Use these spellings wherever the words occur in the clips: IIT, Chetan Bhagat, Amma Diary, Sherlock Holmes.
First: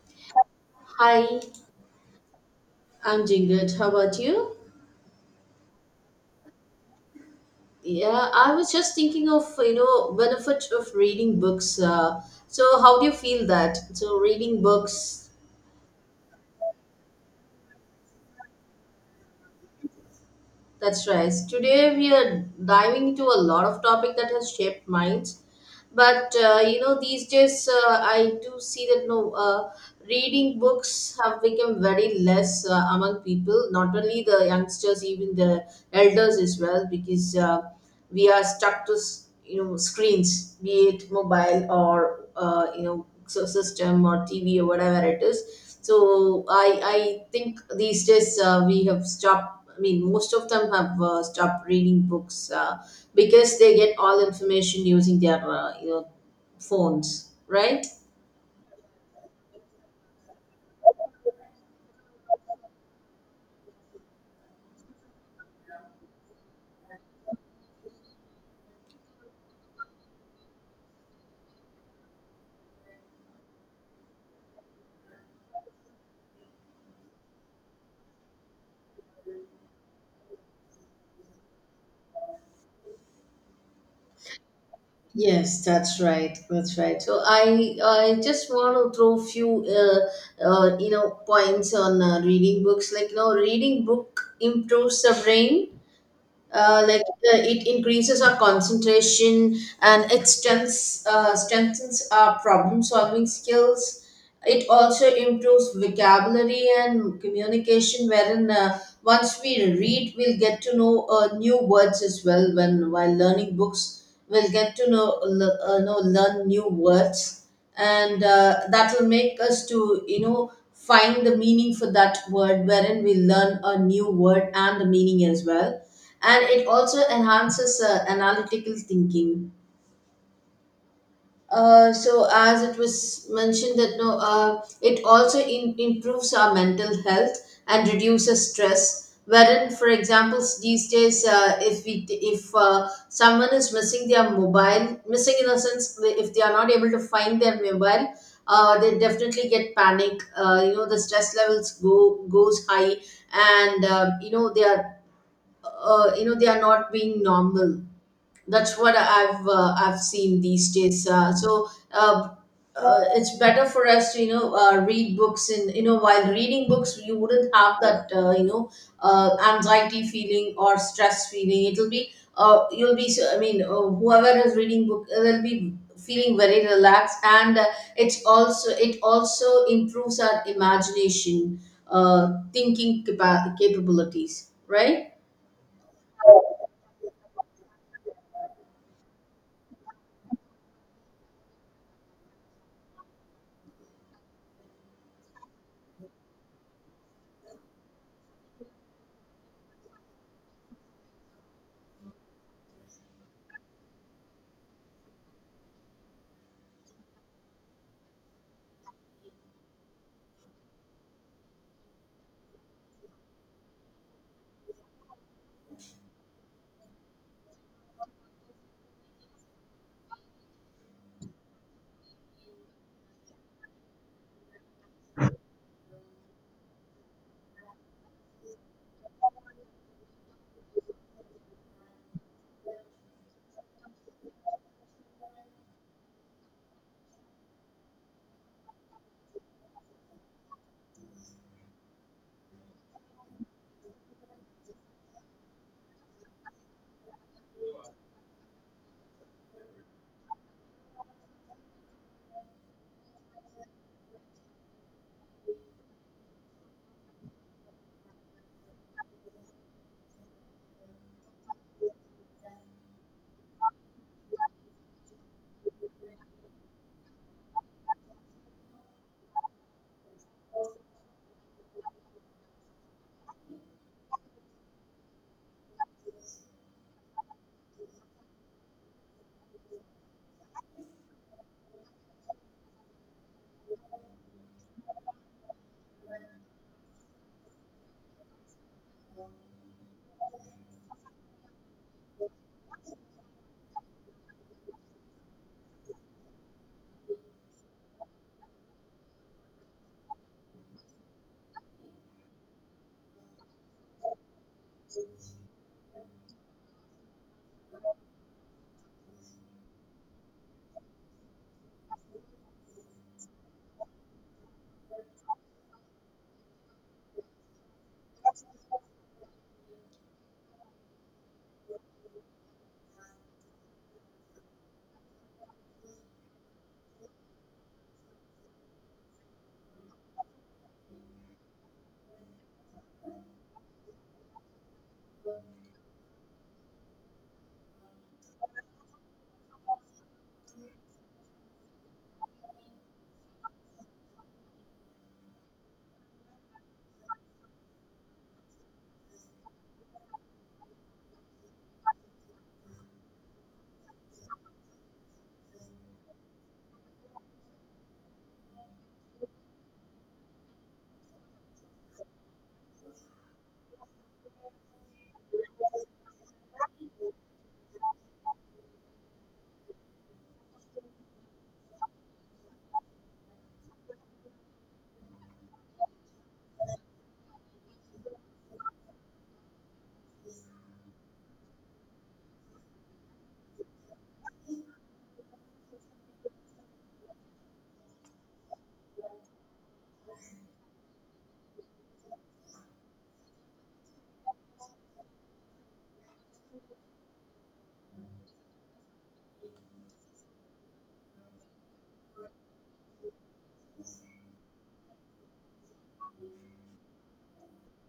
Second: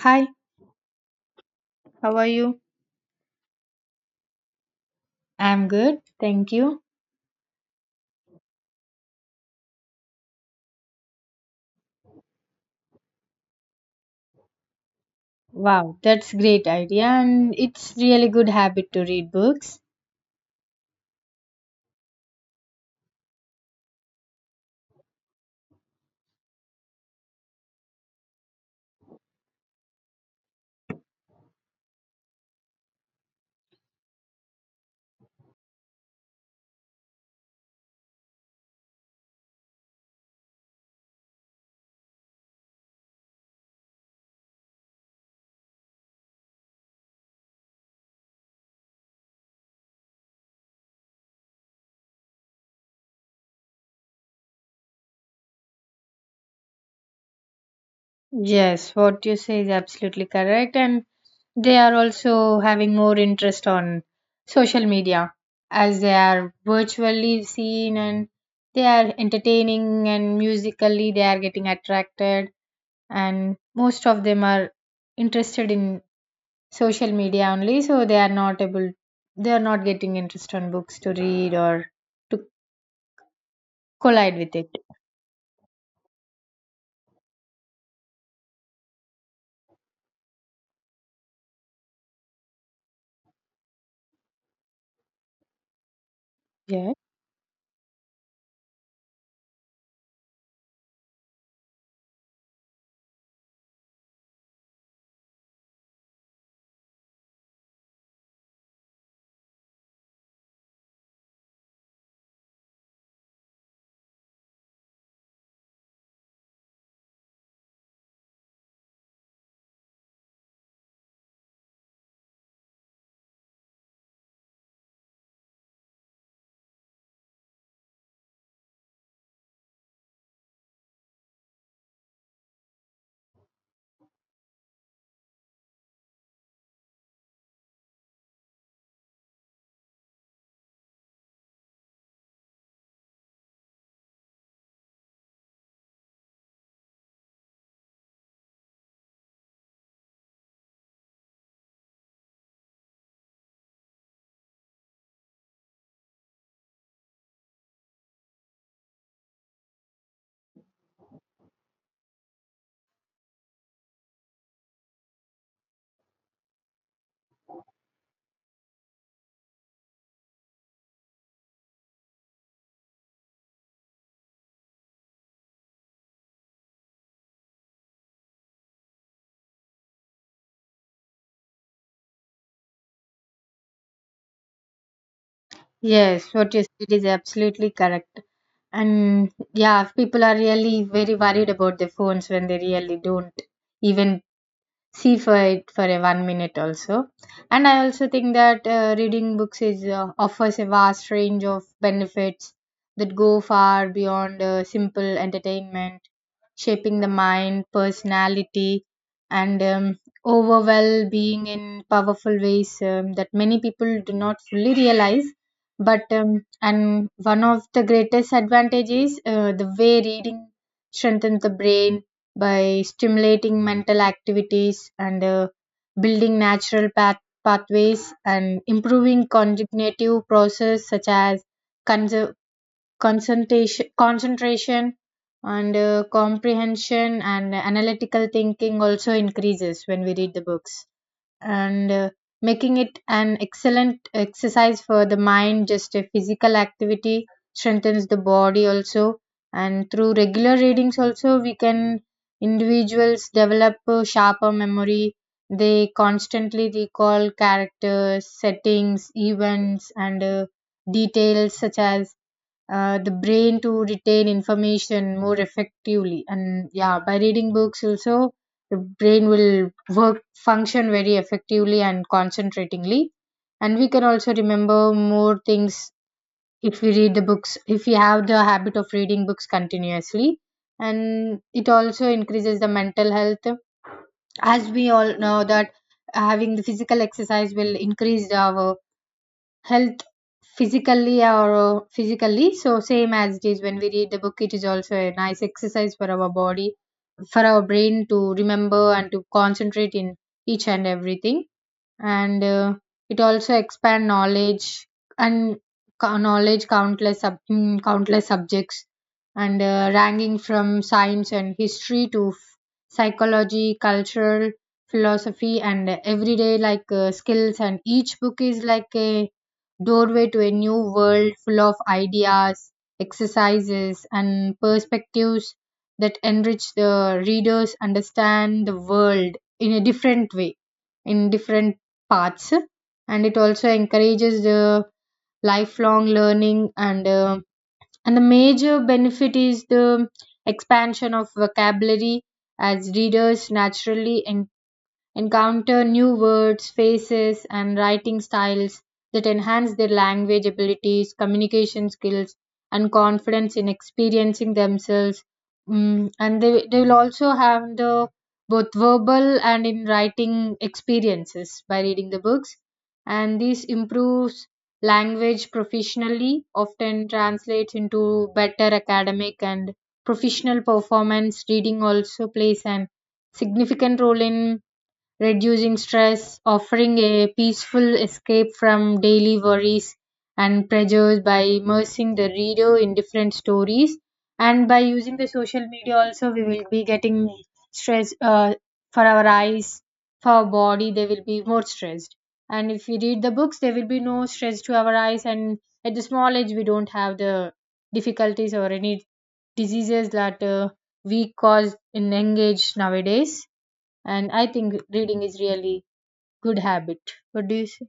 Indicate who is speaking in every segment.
Speaker 1: Hi,
Speaker 2: Hi,
Speaker 1: how are you?
Speaker 2: I'm doing good. How about you?
Speaker 1: I'm good, thank you.
Speaker 2: Yeah, I was just thinking of, you know, benefit of reading books. So how do you feel that? So reading books,
Speaker 1: Wow, that's great idea and it's really good habit to read books.
Speaker 2: that's right. Today we are diving into a lot of topic that has shaped minds. But, you know, these days I do see that, no, reading books have become very less among people, not only the youngsters, even the elders as well, because we are stuck to you know screens, be it mobile or you know so system or tv or whatever it is. So I think these days, we have stopped, I mean most of them have stopped reading books because they get all information using their you know phones, right?
Speaker 1: Yes, what you say is absolutely correct and they are also having more interest on social media as they are virtually seen and they are entertaining and musically they are getting attracted and most of them are interested in social media only, so they are not getting interest on books to read or to collide with it.
Speaker 2: Yes, that's right. That's right. So I just want to throw few you know points on reading books. Like you know, reading book improves the brain,
Speaker 1: Yeah.
Speaker 2: like it increases our concentration, and it strengthens, strengthens our problem solving skills. It also improves vocabulary and communication, wherein once we read we'll get to know new words as well. When while learning books we'll get to know, learn new words, and that will make us to you know find the meaning for that word wherein we learn a new word and the meaning as well, and it also enhances analytical thinking. So as it was mentioned that no, it also improves our mental health and reduces stress, wherein for example, these days, if we if someone is missing their mobile, missing in a sense, if they are not able to find their mobile, they definitely get panic. You know the stress levels go goes high, and you know they are, you know they are not being normal. That's what I've seen these days. It's better for us to you know read books, and you know while reading books you wouldn't have that you know anxiety feeling or stress feeling. It'll be you'll be I mean whoever is reading book they'll be feeling very relaxed, and it also improves our imagination, thinking capabilities, right?
Speaker 1: Yes, what you said is absolutely correct, and yeah, people are really very worried about their phones when they really don't even see for it for a 1 minute also. And I also think that reading books is, offers a vast range of benefits that go far beyond simple entertainment, shaping the mind, personality, and overall being in powerful ways, that many people do not fully realize. But and one of the greatest advantages, the way reading strengthens the brain by stimulating mental activities and building natural pathways and improving cognitive process such as conser concentration concentration and comprehension, and analytical thinking also increases when we read the books. And making it an excellent exercise for the mind, just a physical activity strengthens the body also. And through regular readings also, we can individuals develop a sharper memory. They constantly recall characters, settings, events, and details, such as the brain to retain information more effectively. And yeah, by reading books also, the brain will work, function very effectively and concentratingly, and we can also remember more things if we read the books, if we have the habit of reading books continuously. And it also increases the mental health. As we all know that having the physical exercise will increase our health physically, or physically, so same as it is when we read the book, it is also a nice exercise for our body, for our brain to remember and to concentrate in each and everything. And it also expand knowledge and knowledge countless in countless subjects, and ranging from science and history to psychology, cultural, philosophy, and everyday like skills. And each book is like a doorway to a new world full of ideas, exercises, and perspectives that enrich the readers understand the world in a different way, in different paths. And it also encourages the lifelong learning. And and the major benefit is the expansion of vocabulary, as readers naturally encounter new words, faces, and writing styles that enhance their language abilities, communication skills, and confidence in experiencing themselves. Mm, and they will also have the both verbal and in writing experiences by reading the books. And this improves language professionally, often translates into better academic and professional performance. Reading also plays an significant role in reducing stress, offering a peaceful escape from daily worries and pressures by immersing the reader in different stories. And by using the social media, also, we will be getting stress, for our eyes, for our body, they will be more stressed. And if we read the books, there will be no stress to our eyes. And at the small age, we don't have the difficulties or any diseases that we cause in young age nowadays. And I think reading is really good habit. What do you say?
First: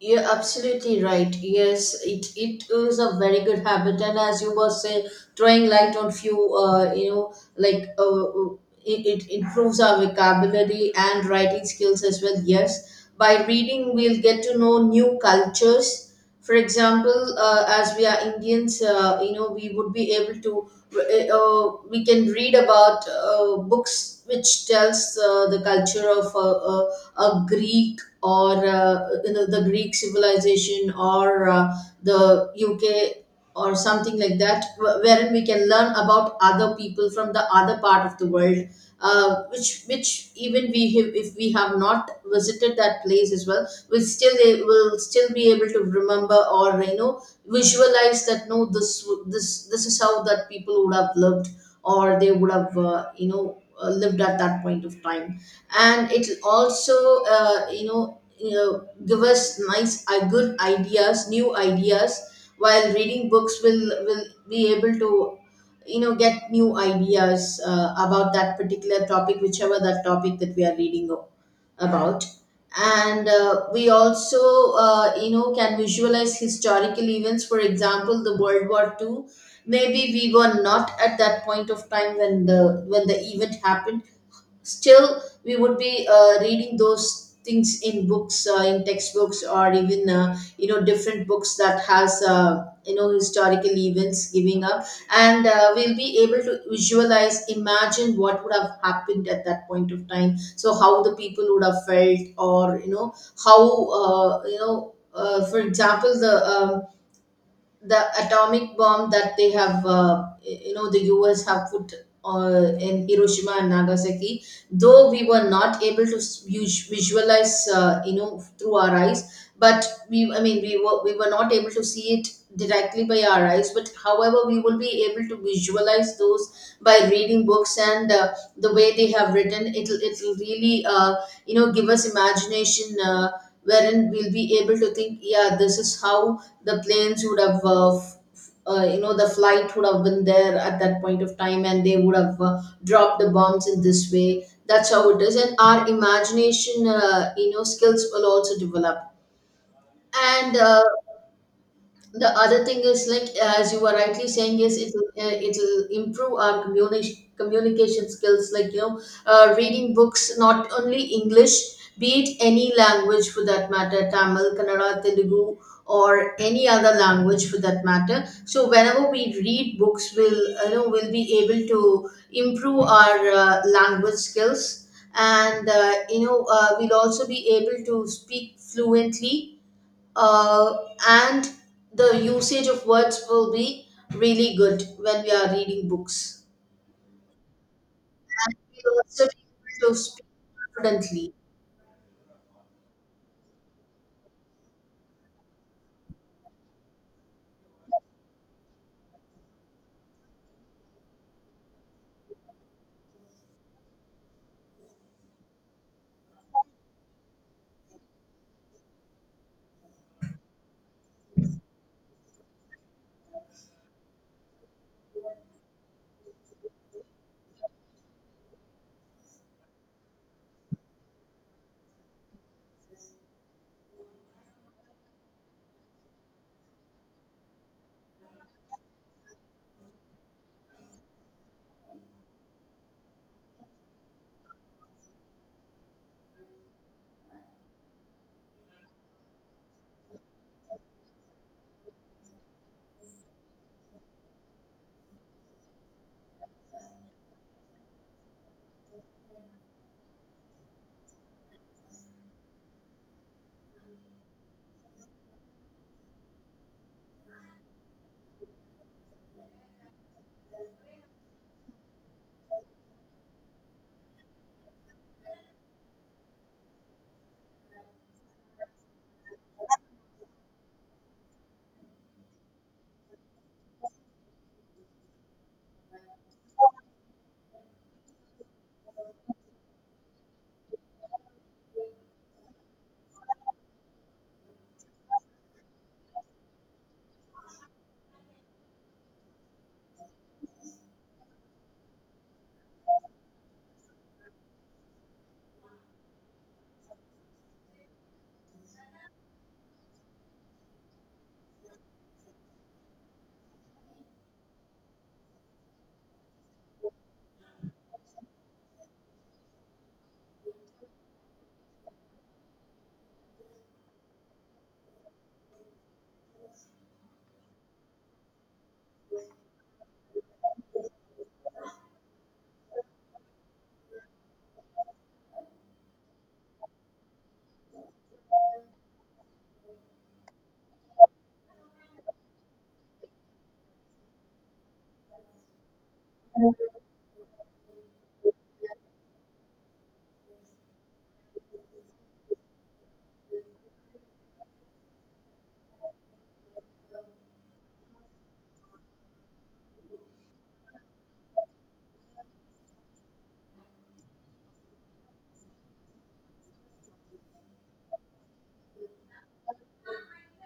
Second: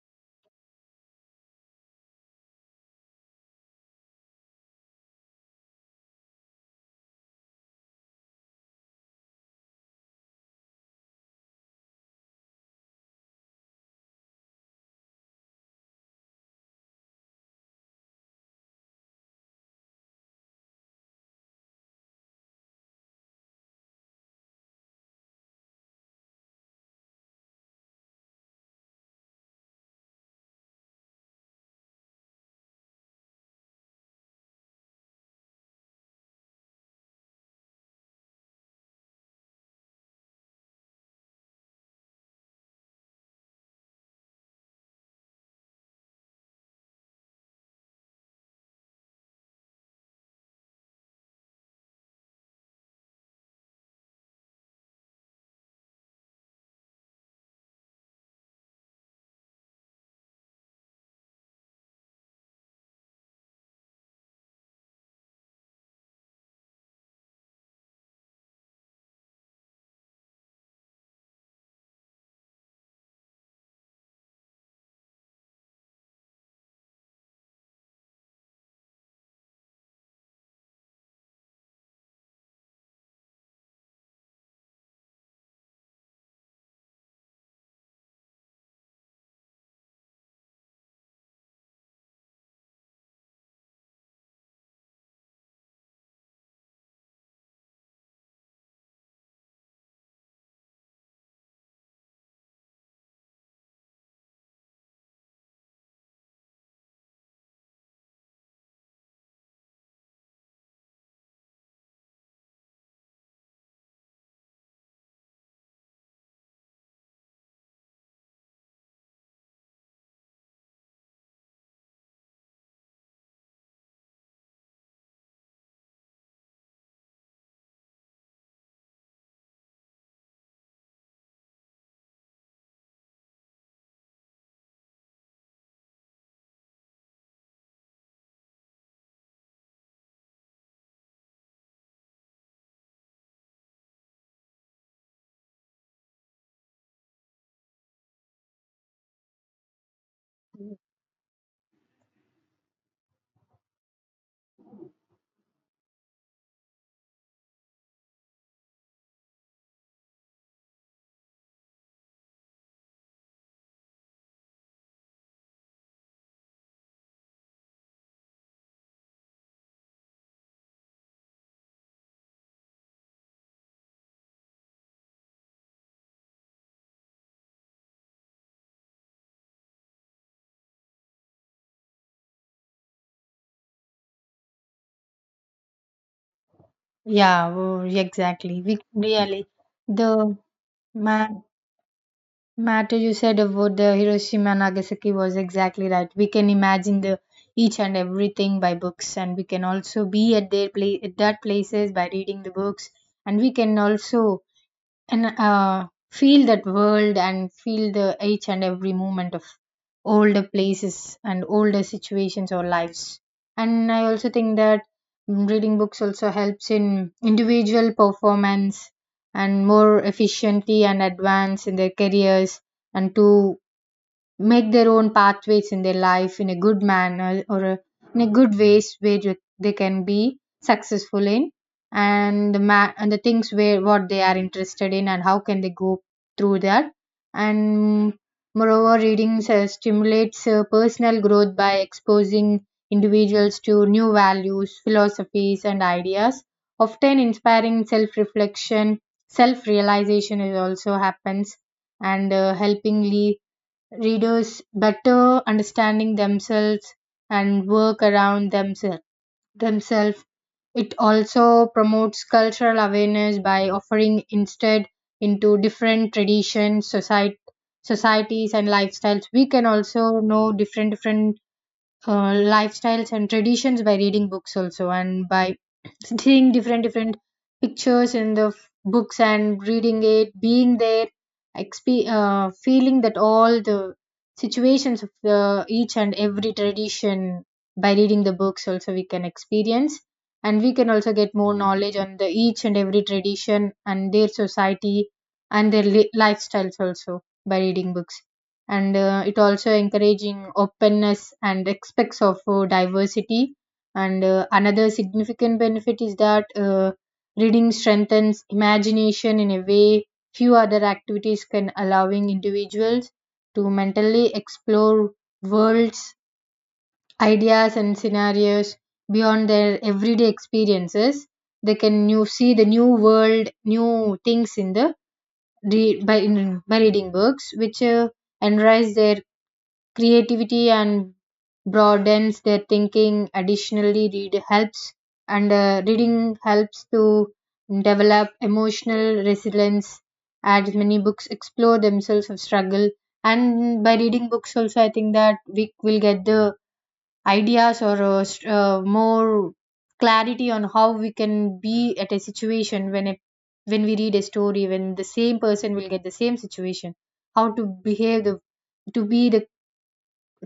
Speaker 2: You're absolutely right. Yes, it is a very good habit, and as you were saying, throwing light on few, you know, like, it, it improves our vocabulary and writing skills as well. Yes, by reading, we'll get to know new cultures. For example, as we are Indians, you know, we would be able to, we can read about books which tells the culture of a Greek or you know the Greek civilization, or the UK or something like that, wherein we can learn about other people from the other part of the world, which even we have, if we have not visited that place as well, we'll still a- will still be able to remember, or you know visualize that no, this w- this is how that people would have lived, or they would have lived at that point of time, and it'll also you know give us nice good ideas, new ideas. While reading books will be able to you know get new ideas about that particular topic, whichever that topic that we are reading about. And we also you know can visualize historical events, for example the World War II. Maybe we were not at that point of time when the event happened, still we would be reading those things in books, in textbooks, or even you know different books that has you know historical events giving up. And we'll be able to visualize, imagine what would have happened at that point of time, so how the people would have felt, or you know how, for example the atomic bomb that they have you know the us have put in hiroshima and nagasaki. Though we were not able to visualize you know through our eyes, but we I mean we were not able to see it directly by our eyes, but however we will be able to visualize those by reading books, and the way they have written, it'll really you know give us imagination, wherein we'll be able to think, yeah, this is how the planes would have you know the flight would have been there at that point of time, and they would have dropped the bombs in this way. That's how it is, and our imagination you know skills will also develop. And the other thing is, like as you were rightly saying, is it'll it'll improve our communication skills, like you know reading books, not only english, be it any language for that matter, tamil, kannada, telugu, or any other language for that matter. So whenever we read books we'll we'll be able to improve our language skills, and we'll also be able to speak fluently, uh, and the usage of words will be really good when we are reading books.
Speaker 1: Yeah, oh,
Speaker 2: And
Speaker 1: exactly. We
Speaker 2: we will also be
Speaker 1: really,
Speaker 2: able to speak
Speaker 1: the ma
Speaker 2: confidently.
Speaker 1: matter you said about the Hiroshima and Nagasaki was exactly right. We can imagine the each and everything by books, and we can also be at their place, at that places by reading the books, and we can also, and feel that world and feel the each and every moment of older places and older situations or lives. And I also think that, mm, reading books also helps in individual performance and more efficiently and advance in their careers and to make their own pathways in their life in a good manner, or a, in a good ways where they can be successful in. And the and the things where what they are interested in and how can they go through that. And moreover, reading stimulates personal growth by exposing individuals to new values, philosophies, and ideas, often inspiring self reflection. Self realization is also happens. And helpingly readers better understanding themselves and work around themselves themselves. It also promotes cultural awareness by offering instead into different traditions, society societies, and lifestyles. We can also know different different lifestyles and traditions by reading books also, and by seeing different different pictures in the books and reading it, being there, feeling that all the situations of the each and every tradition by reading the books also we can experience. And we can also get more knowledge on the each and every tradition and their society and their lifestyles also by reading books. And it also encouraging openness and respects of diversity. And another significant benefit is that reading strengthens imagination in a way few other activities can, allowing individuals to mentally explore worlds, ideas, and scenarios beyond their everyday experiences. They can new see the new world, new things in the by in, by reading books, which enrich their creativity and broadens their thinking. Additionally, reading helps to develop emotional resilience, as many books explore themselves of struggle. And by reading books also, I think that we will get the ideas or more clarity on how we can be at a situation when a, when we read a story, when the same person will get the same situation, how to behave, the to be the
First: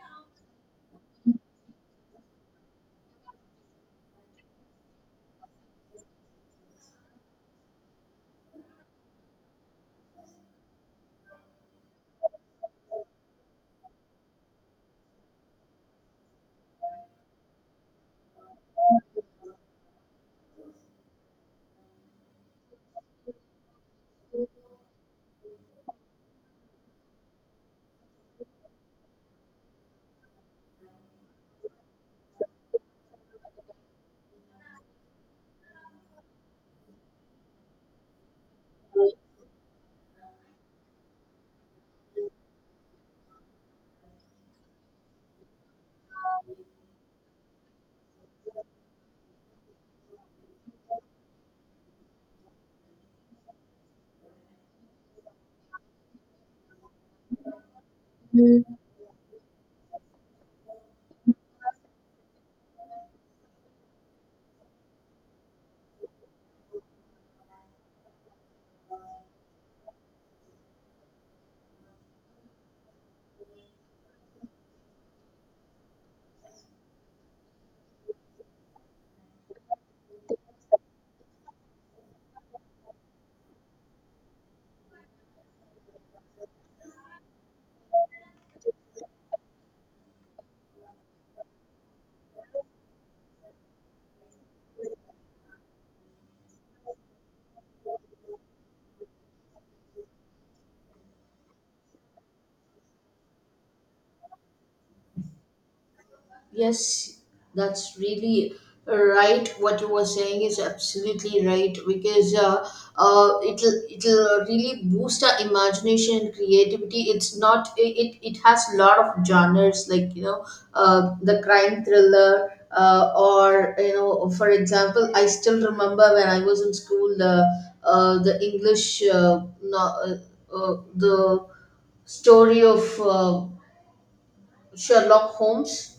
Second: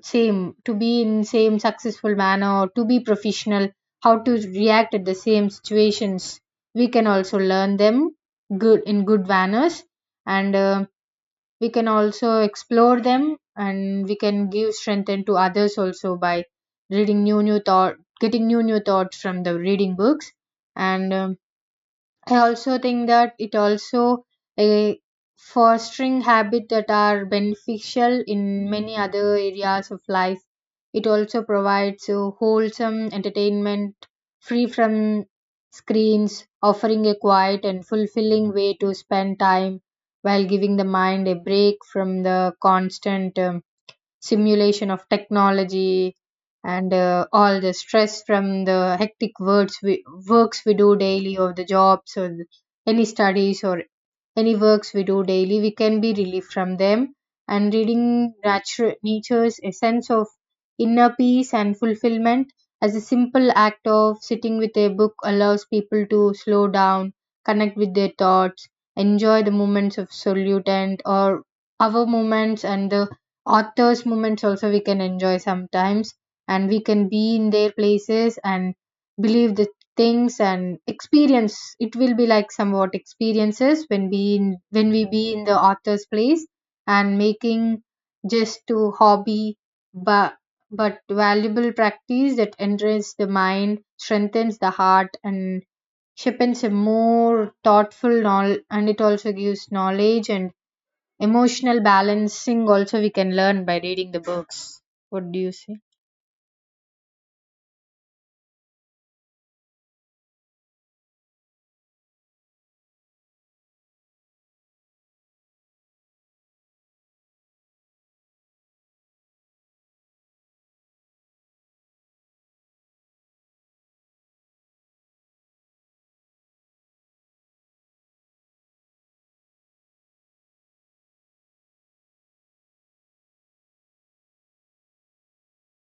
Speaker 1: same, to be in same successful manner or to be professional, how to react at the same situations. We can also learn them good in good manners. And we can also explore them, and we can give strength to others also by reading new new thought, getting new new thoughts from the reading books. And I also think that it also a fostering habit that are beneficial in many other areas of life. It also provides a wholesome entertainment free from screens, offering a quiet and fulfilling way to spend time while giving the mind a break from the constant simulation of technology. And all the stress from the hectic works we do daily, or the jobs, or the, any studies or any works we do daily, we can be relieved from them. And reading nature, nature's essence of inner peace and fulfillment, as a simple act of sitting with a book allows people to slow down, connect with their thoughts, enjoy the moments of solitude, and or our moments and the author's moments also we can enjoy sometimes, and we can be in their places and believe the things and experience, it will be like somewhat experiences when we in, when we be in the author's place, and making just to hobby, but but valuable practice that enriches the mind, strengthens the heart, and sharpens a more thoughtful knowledge. And it also gives knowledge, and emotional balancing also we can learn by reading the books. What do you say?
Speaker 2: Yes, that's really right. What you were saying is absolutely right, because it'll really boost our imagination and creativity. It's not it it it has a lot of genres, like you know the crime thriller. Or you know, for example, I still remember when I was in school, the english no, the story of Sherlock Holmes.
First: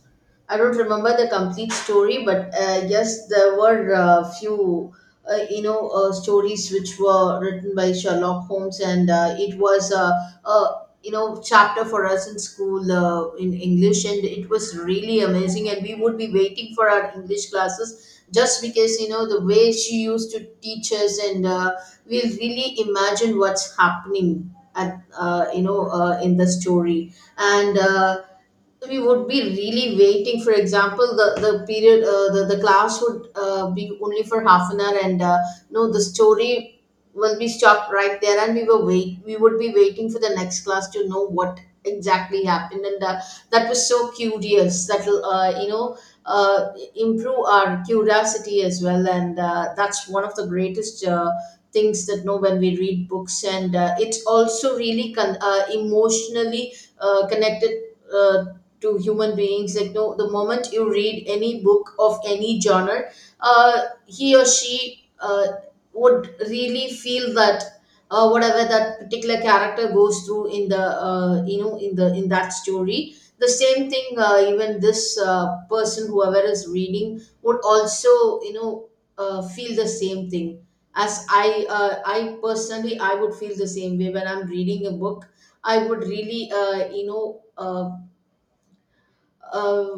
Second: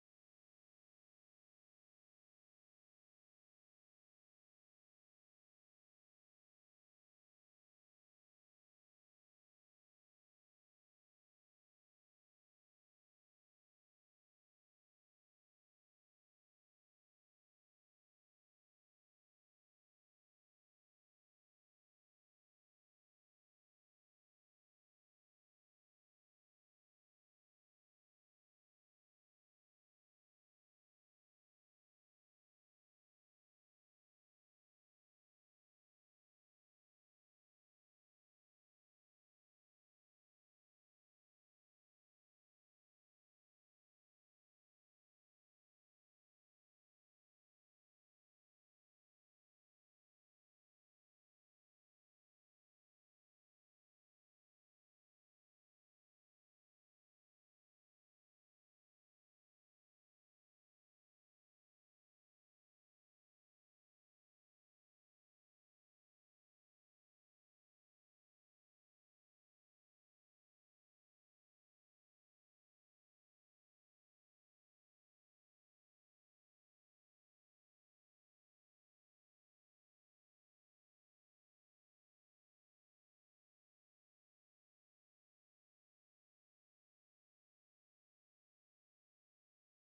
Speaker 2: I don't remember the complete story, but yes, there were a few, stories which were written by Sherlock Holmes, and it was a, you know, chapter for us in school in English, and it was really amazing. And we would be waiting for our English classes just because, you know, the way she used to teach us, and we'll really imagine what's happening at in the story. And. Uh, so we would be really waiting. For example, the period, the class would be only for half an hour, and no the story will be stopped right there, and we were wait we would be waiting for the next class to know what exactly happened. And that was so curious that will uh, improve our curiosity as well, and that's one of the greatest things that know when we read books. And it's also really emotionally connected uh, to human beings, like no, the moment you read any book of any genre, he or she would really feel that, whatever that particular character goes through in the in that story, the same thing, even this person whoever is reading would also you know feel the same thing. As i uh, i personally, I would feel the same way when I'm reading a book. I would really uh, uh,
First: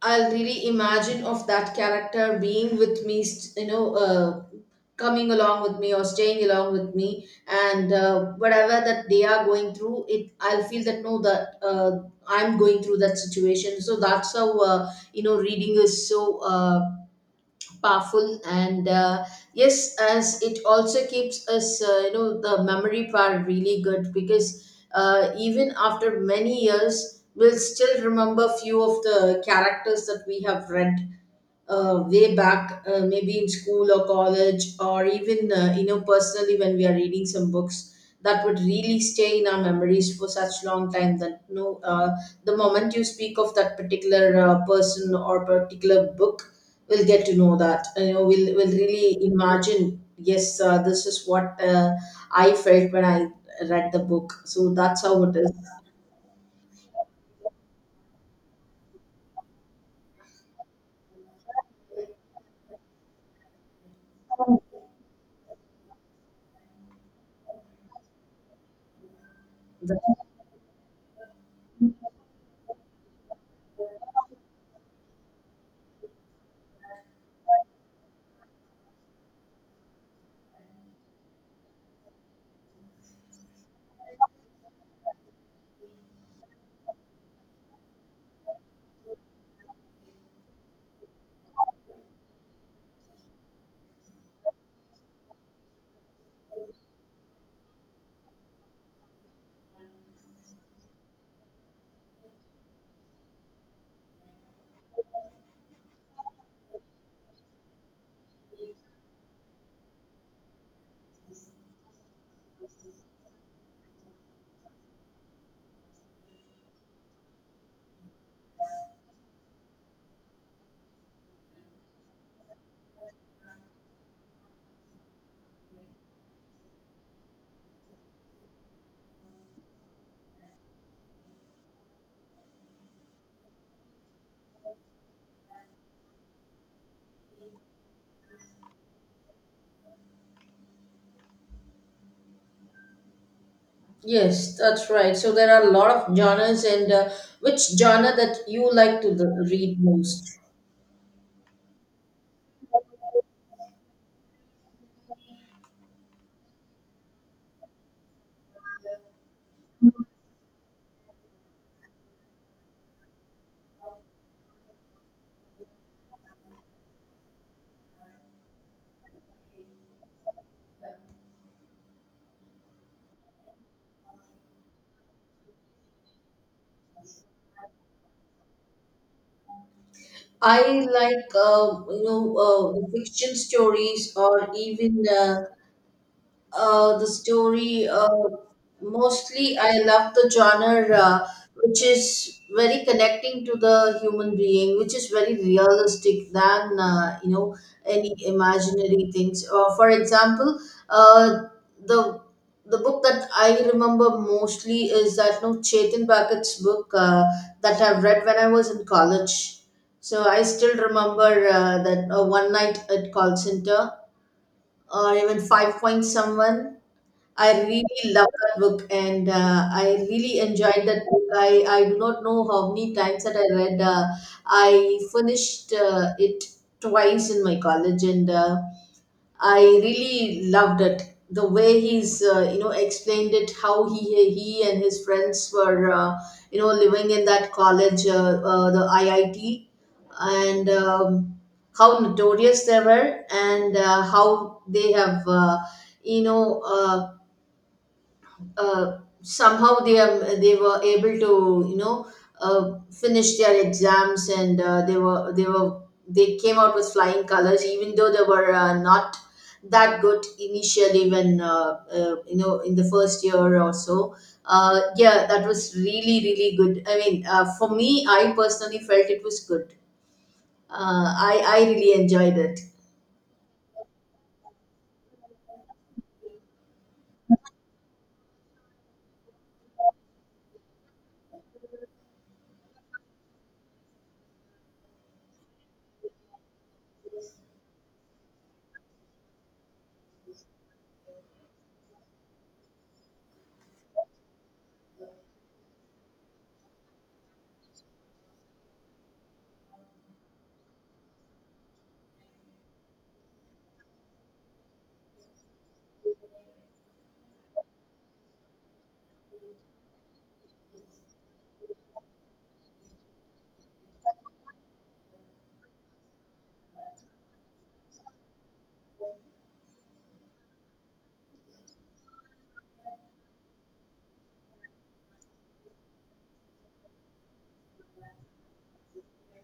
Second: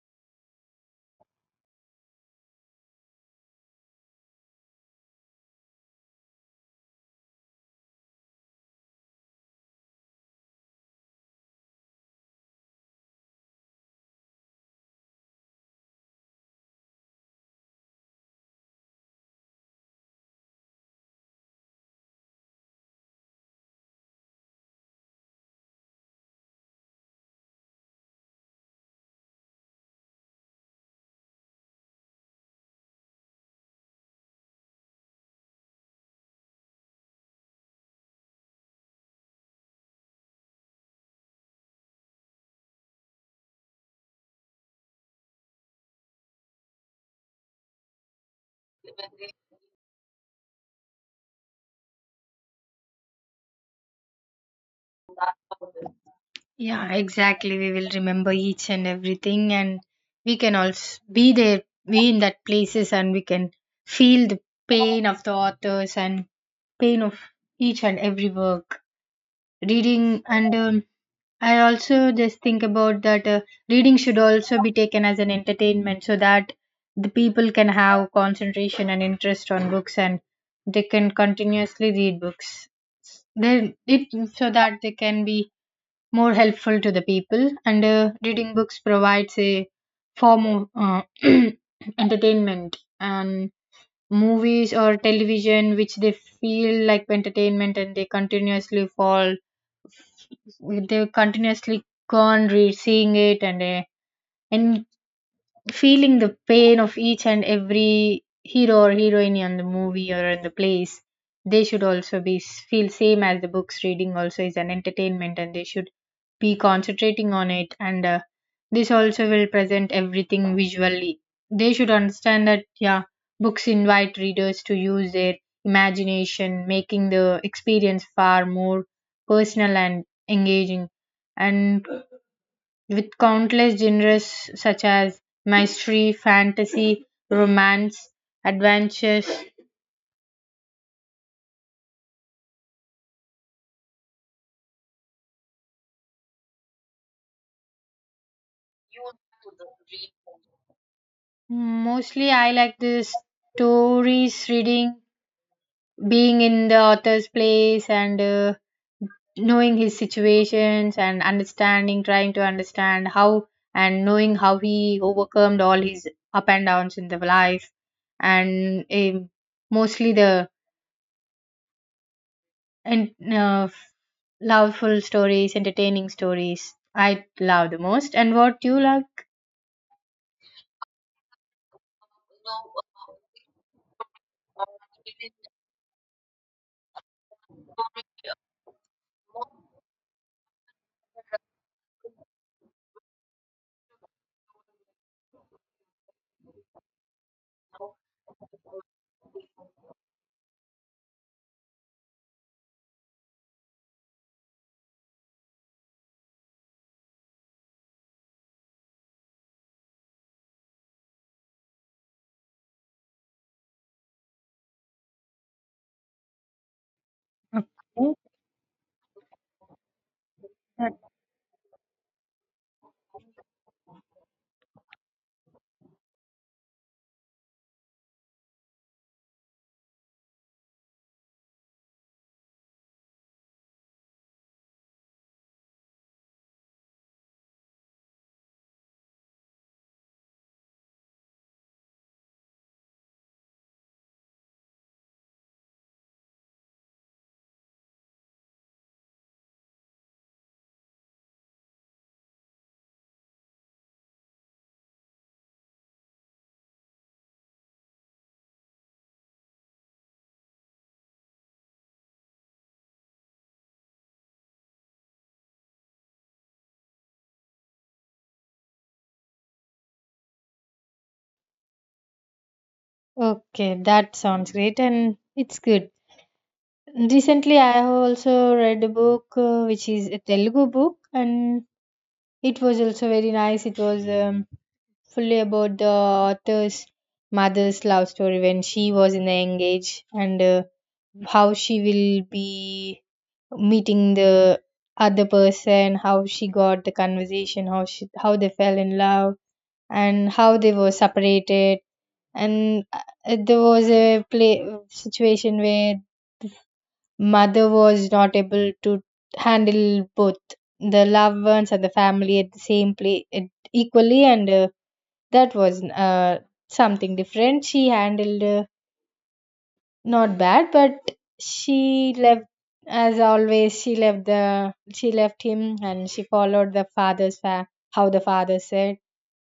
Speaker 2: I'll really imagine of that character being with me, you know, coming along with me or staying along with me, and whatever that they are going through, it I'll feel that no, that I'm going through that situation. So that's how you know reading is so. Powerful. And yes, as it also keeps us you know the memory part really good, because even after many years we'll still remember few of the characters that we have read way back, maybe in school or college, or even you know personally when we are reading some books, that would really stay in our memories for such long time that, you know, the moment you speak of that particular person or particular book, we'll get to know that. You know, we'll we will really imagine. Yes, this is what I felt when I read the book. So that's how it is.
Speaker 1: Yeah, exactly. We will remember each and everything, and we can also be there, be in that places, and we can feel the pain of the authors and pain of each and every work. Reading, and I also just think about that reading should also be taken as an entertainment so that the people can have concentration and interest on books and they can continuously read books. Then it, so that they can be more helpful to the people. And reading books provides a form of entertainment, and movies or television which they feel like entertainment and they continuously fall, they continuously can't read seeing it. And en- feeling the pain of each and every hero or heroine in the movie or in the plays, they should also be feel same as the books. Reading also is an entertainment and they should be concentrating on it. And this also will present everything visually. They should understand that, yeah, books invite readers to use their imagination, making the experience far more personal and engaging. And with countless genres such as mystery, fantasy, romance, adventures.
Speaker 2: Yes, that's right. So there are a lot of genres, and which genre that you like to read most?
Speaker 1: Mostly, I like the stories, reading, being in the author's place, and knowing his situations and understanding, trying to understand how, and knowing how he overcome all his up and downs in the life. And mostly the, and loveful stories, entertaining stories, I love the most. And what you love?
Speaker 2: I like, the fiction stories, or even the story. Mostly, I love the genre which is very connecting to the human being, which is very realistic than you know any imaginary things. For example, uh, the the book that I remember mostly is that no Chetan Bhagat's book that I've read when I was in college. So I still remember that One Night at Call Center or even Five Point Someone. I really
Speaker 1: Okay,
Speaker 2: love that book, and I really enjoyed
Speaker 1: that-
Speaker 2: that book. I do not know how many times that I read. I finished it twice in my college, and I really loved it. The way he's explained it, how he and his friends were living in that college, the IIT, and how notorious they were, and how they have you know. Uh, somehow they were able to finish their exams, and they came out with flying colors, even though they were not that good initially when in the first year or so. Yeah, that was really, really good. I mean, for me, I personally felt it was good. I really enjoyed it.
Speaker 1: okay, that sounds great and it's good. Recently, I have also read a book which is a Telugu book, and it was also very nice. It was fully about the author's mother's love story when she was in the young age, and how she will be meeting the other person, how she got the conversation, how they fell in love. And how they were separated, and there was a play situation where mother was not able to handle both the loved ones and the family at the same place equally. And that was something different she handled, not bad, but she left, as always. She left the she left him, and she followed the how the father said.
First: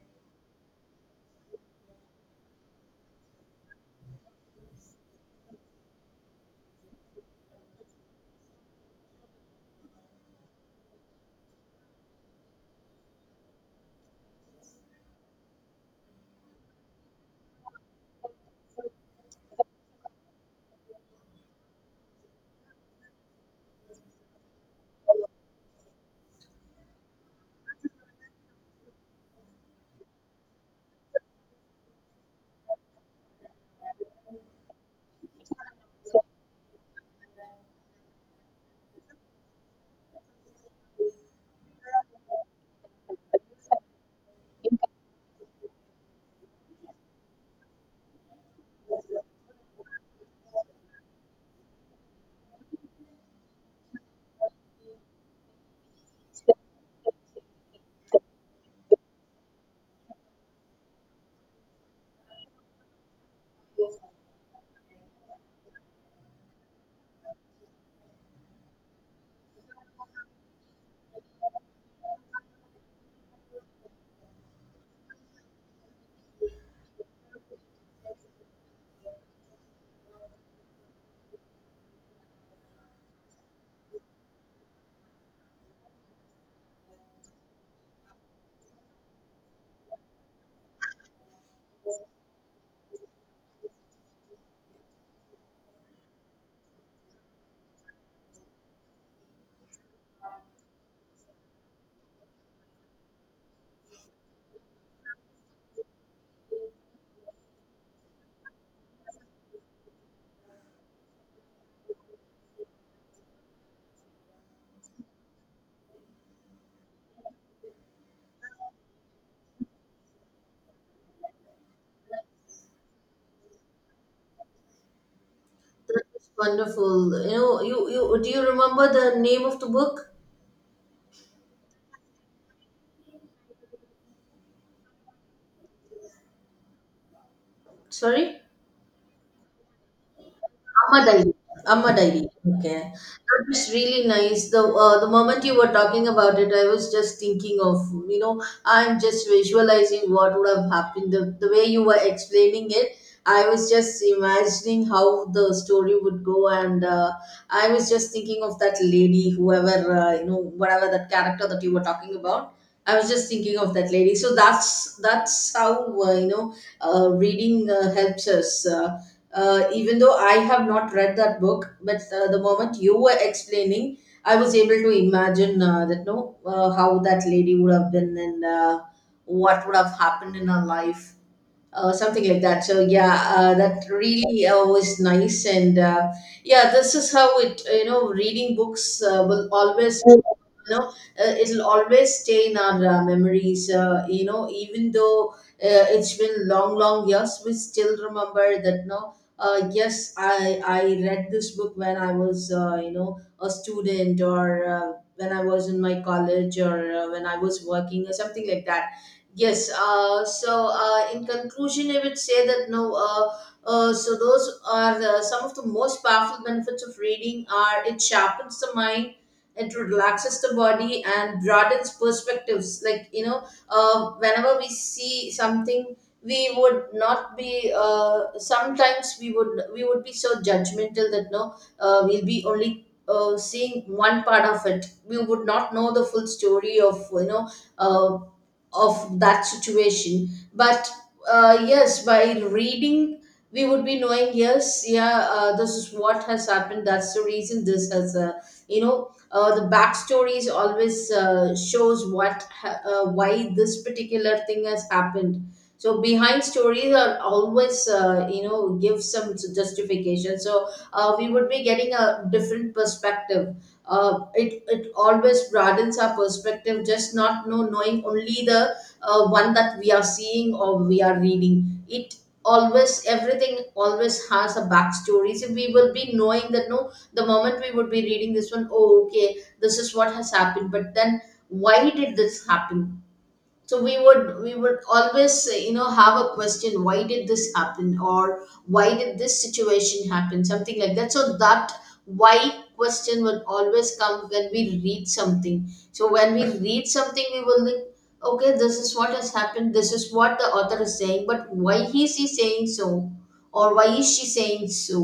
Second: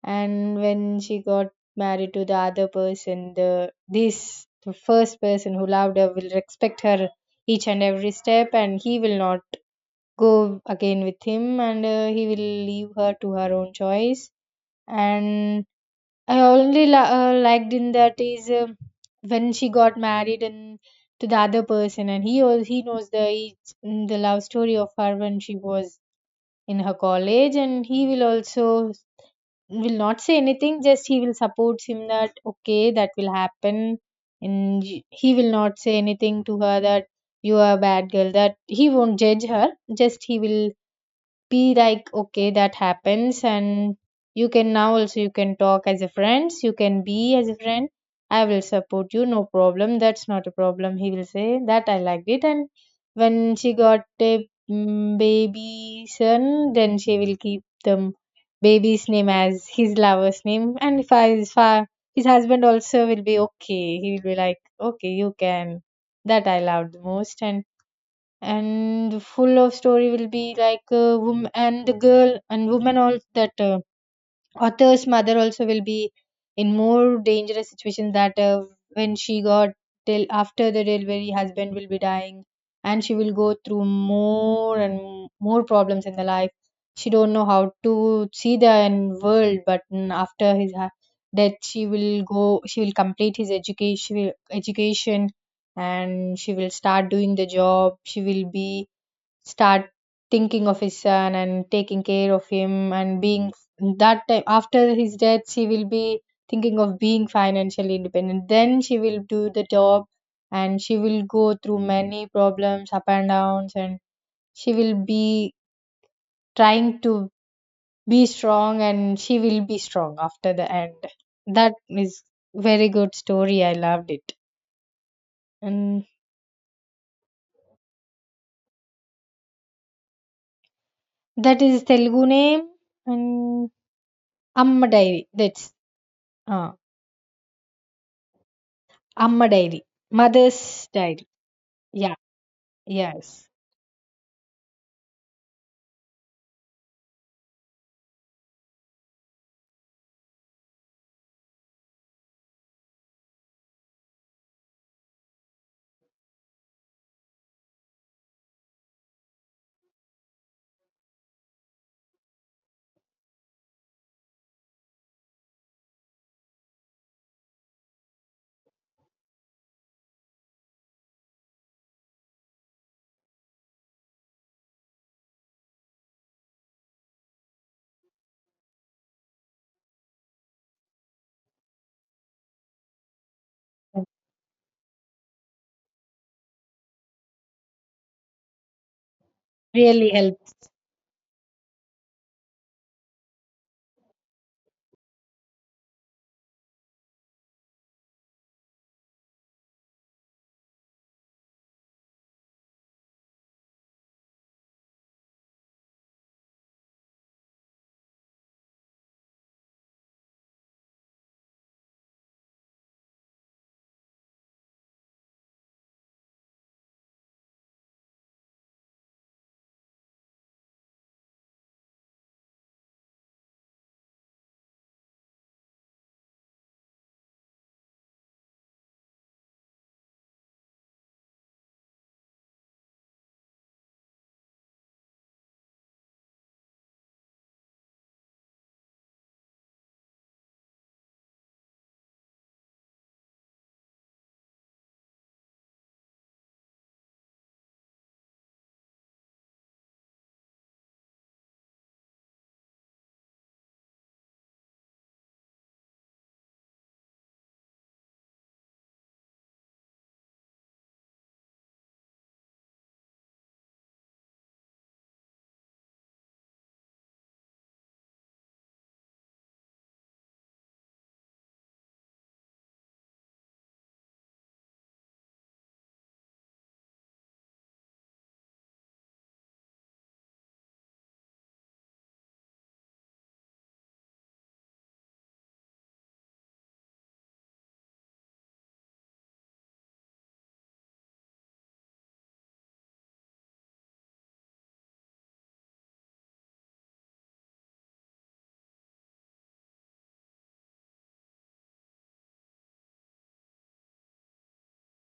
Speaker 1: And when she got married to the other person, the first person who loved her will respect her each and every step, and he will not go again with him, and he will leave her to her own choice. And I only liked in that is, when she got married and to the other person, and he knows the the love story of her when she was in her college, and he will also will not say anything. Just he will support him that okay, that will happen, and he will not say anything to her that you are a bad girl. That he won't judge her. Just he will be like okay, that happens, and you can now also you can talk as a friends, you can be as a friend, I will support you, no problem, that's not a problem. He will say that, I liked it. And when she got a, baby son, then she will keep the baby's name as his lover's name, and if I- his husband also will be okay, he will be like okay you can, that I loved the most. And full of story will be like woman and the girl and woman, all that. Author's mother also will be in more dangerous situations, that when she got till after the delivery, husband will be dying, and she will go through more and more problems in the life. She don't know how to see the world, but after his death, she will go. She will complete his education, education, and she will start doing the job. She will be start thinking of his son and taking care of him, and being that time after his death she will be thinking of being financially independent, then she will do the job, and she will go through many problems, up and downs. And she will be trying to be strong, and she will be strong after the end. That is very good story, I loved it.
Speaker 2: That
Speaker 1: And
Speaker 2: was wonderful. You know, you do you remember the name of the book?
Speaker 1: that is Telugu name. And Amma Diary, that's uh,
Speaker 2: Sorry.
Speaker 1: Amma Diary, Mother's
Speaker 2: Amma
Speaker 1: Diary.
Speaker 2: Diary. Amma
Speaker 1: Yeah,
Speaker 2: Diary. Okay. That
Speaker 1: yes,
Speaker 2: was really nice. The moment you were talking about it, I was just thinking of, you know, I'm just visualizing what would have happened. The way you were explaining it, I was just imagining how the story would go. And I was just thinking of that lady, whoever, whatever that character that you were talking about. I was just thinking of that lady. So that's how reading helps us. Even though I have not read that book, but the moment you were explaining, I was able to imagine that no, how that lady would have been, and what would have happened in her life, something like that. So yeah, that really was nice, and yeah, this is how it, you know, reading books will always,
Speaker 1: really
Speaker 2: you
Speaker 1: helps.
Speaker 2: know, it'll always stay in our memories. You know, even though it's been long, long years, we still remember that. No, yes, I read this book when I was a student, or. When I was in my college or when I was working or something like that. Yes. So, in conclusion, I would say that no. So those are some of the most powerful benefits of reading. Are it sharpens the mind, it relaxes the body, and broadens perspectives. Like, you know, whenever we see something, we would not be. Sometimes we would be so judgmental that no, we'll be only. Seeing one part of it, we would not know the full story of, you know, uh, of that situation, but yes, by reading we would be knowing. Yes, yeah, this is what has happened. That's the reason this has the backstories always shows why this particular thing has happened. So behind stories are always give some justification. So we would be getting a different perspective. It always broadens our perspective, just not knowing only the one that we are seeing or we are reading it. Always everything always has a backstory, so we will be knowing that no, the moment we would be reading this one, oh okay, this is what has happened, but then why did this happen? So we would always have a question, why did this happen, or why did this situation happen, something like that. So that why question would always come when we read something. So when we read something, we will think, okay, this is what has happened, this is what the author is saying, but why is he saying so, or why is she saying so,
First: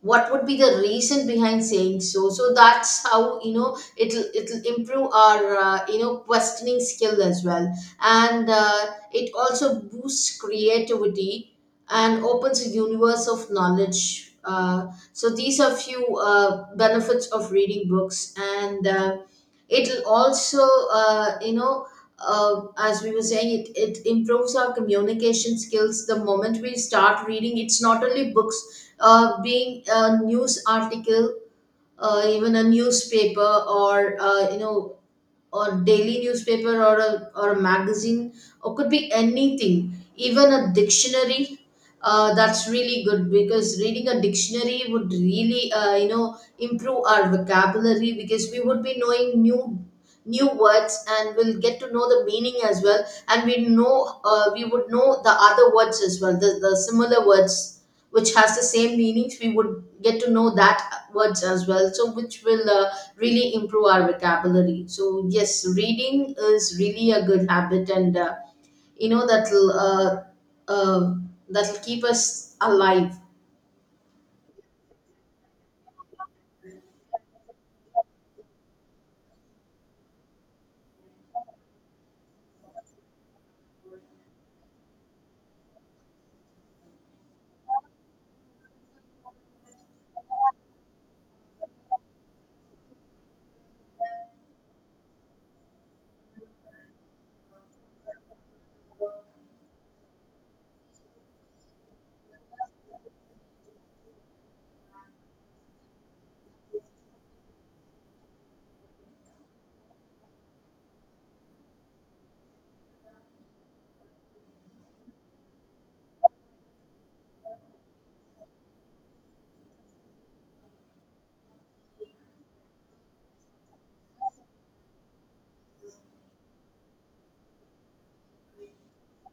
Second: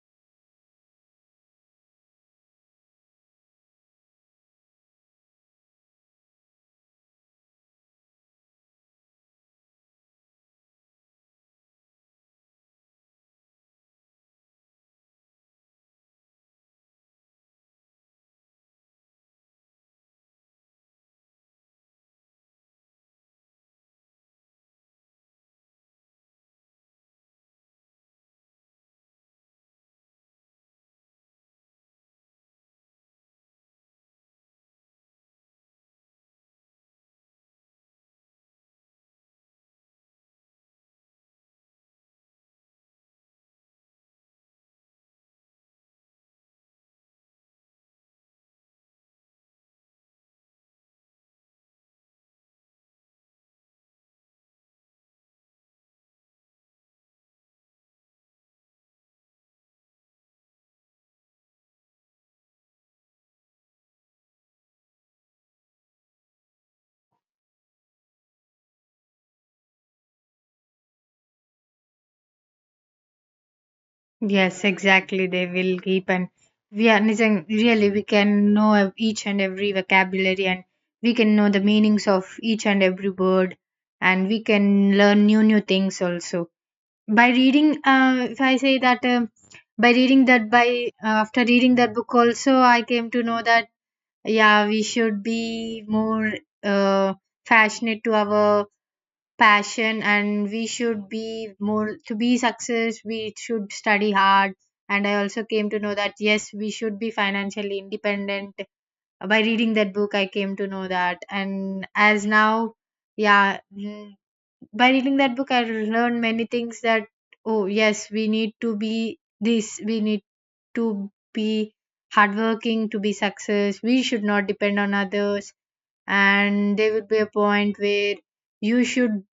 Speaker 2: what would be the reason behind saying so? So that's how, you know, it'll improve our questioning skill as well. And it also boosts creativity and opens a universe of knowledge. So these are few benefits of reading books, and it'll also uh, you know as we were saying, it improves our communication skills. The moment we start reading, it's not only books, being a news article, even a newspaper, or or daily newspaper, or or a magazine, or could be anything, even a dictionary. That's really good, because reading a dictionary would really improve our vocabulary, because we would be knowing new new words and we'll get to know the meaning as well. And we know we would know the other words as well, the similar words, which has the same meanings, we would get to know that words as well, so which will really improve our vocabulary. So yes, reading is really a good habit, and that'll uh, that'll keep us alive.
Speaker 1: Yes, exactly. They will keep. And we are Nizam, really we can know of each and every vocabulary, and we can know the meanings of each and every word, and we can learn new new things also by reading. If I say that, by reading that, by after reading that book also I came to know that yeah, we should be more uh, passionate to our passion, and we should be more to be success, we should study hard. And I also came to know that yes, we should be financially independent. By reading that book I came to know that. And as now, yeah, by reading that book I learned many things, that oh yes, we need to be this, we need to be hardworking to be success, we should not depend on others, and there would be a point where you should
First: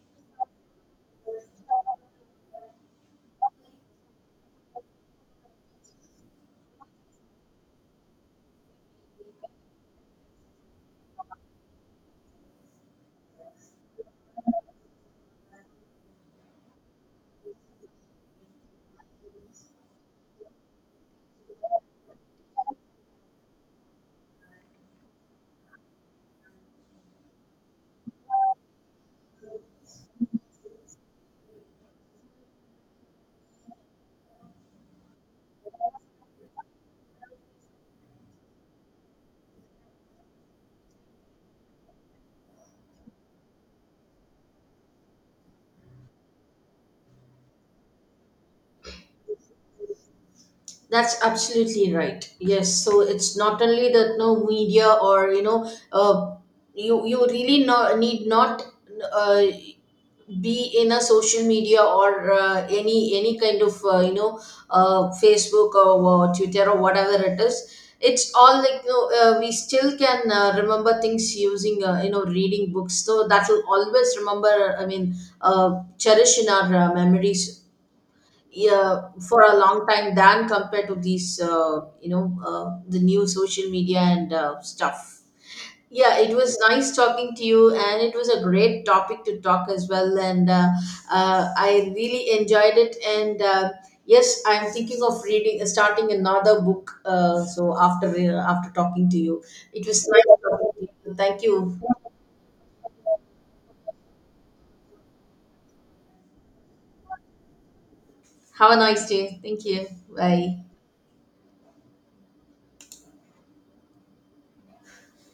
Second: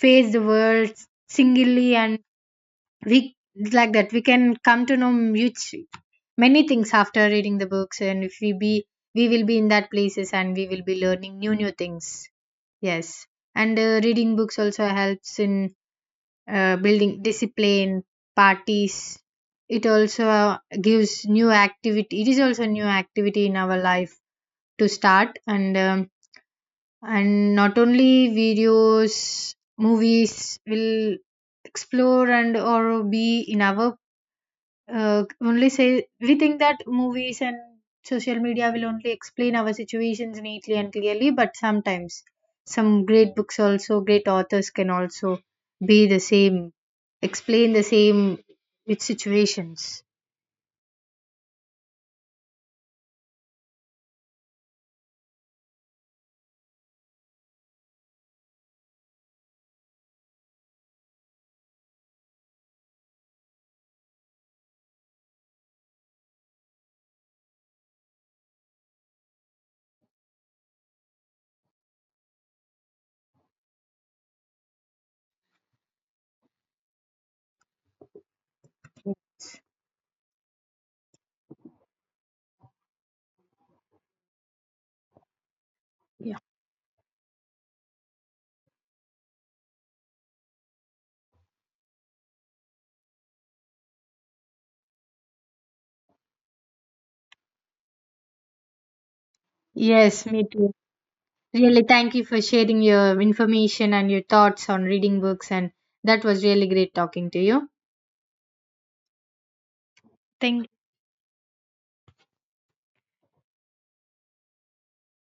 Speaker 1: face the world singly. And we, like that we can come to know much many things after reading the books, and if we be, we will be in that places and we will be learning new new things. Yes. And reading books also helps in building discipline parties. It also gives new activity, it is also new activity in our life to start. And and not only videos, movies will explore and or be in our, only say we think that movies and social media will only explain our situations neatly and clearly, but sometimes some great books also, great authors can also be the same, explain the same with situations.
Speaker 2: That's absolutely right. Yes, so it's not only that no media, or you know, you you really no, need not uh, be in a social media or any kind of Facebook, or Twitter, or whatever it is. It's all like, you know, we still can remember things using reading books. So that will always remember. I mean, cherish in our memories, yeah, for a long time than compared to these, the new social media and stuff. Yeah, it
Speaker 1: Yeah,
Speaker 2: was nice talking to you, and it was a great topic to talk as well. And I really enjoyed it. And yes, I'm thinking of reading, starting another book. So after after talking to you, it was nice
Speaker 1: yes, me too.
Speaker 2: talking to you. Thank you.
Speaker 1: Really, thank you for sharing your information and your thoughts on reading books. And that was really great talking to you.
Speaker 2: Have a nice day. Thank you. Bye.
Speaker 1: Thank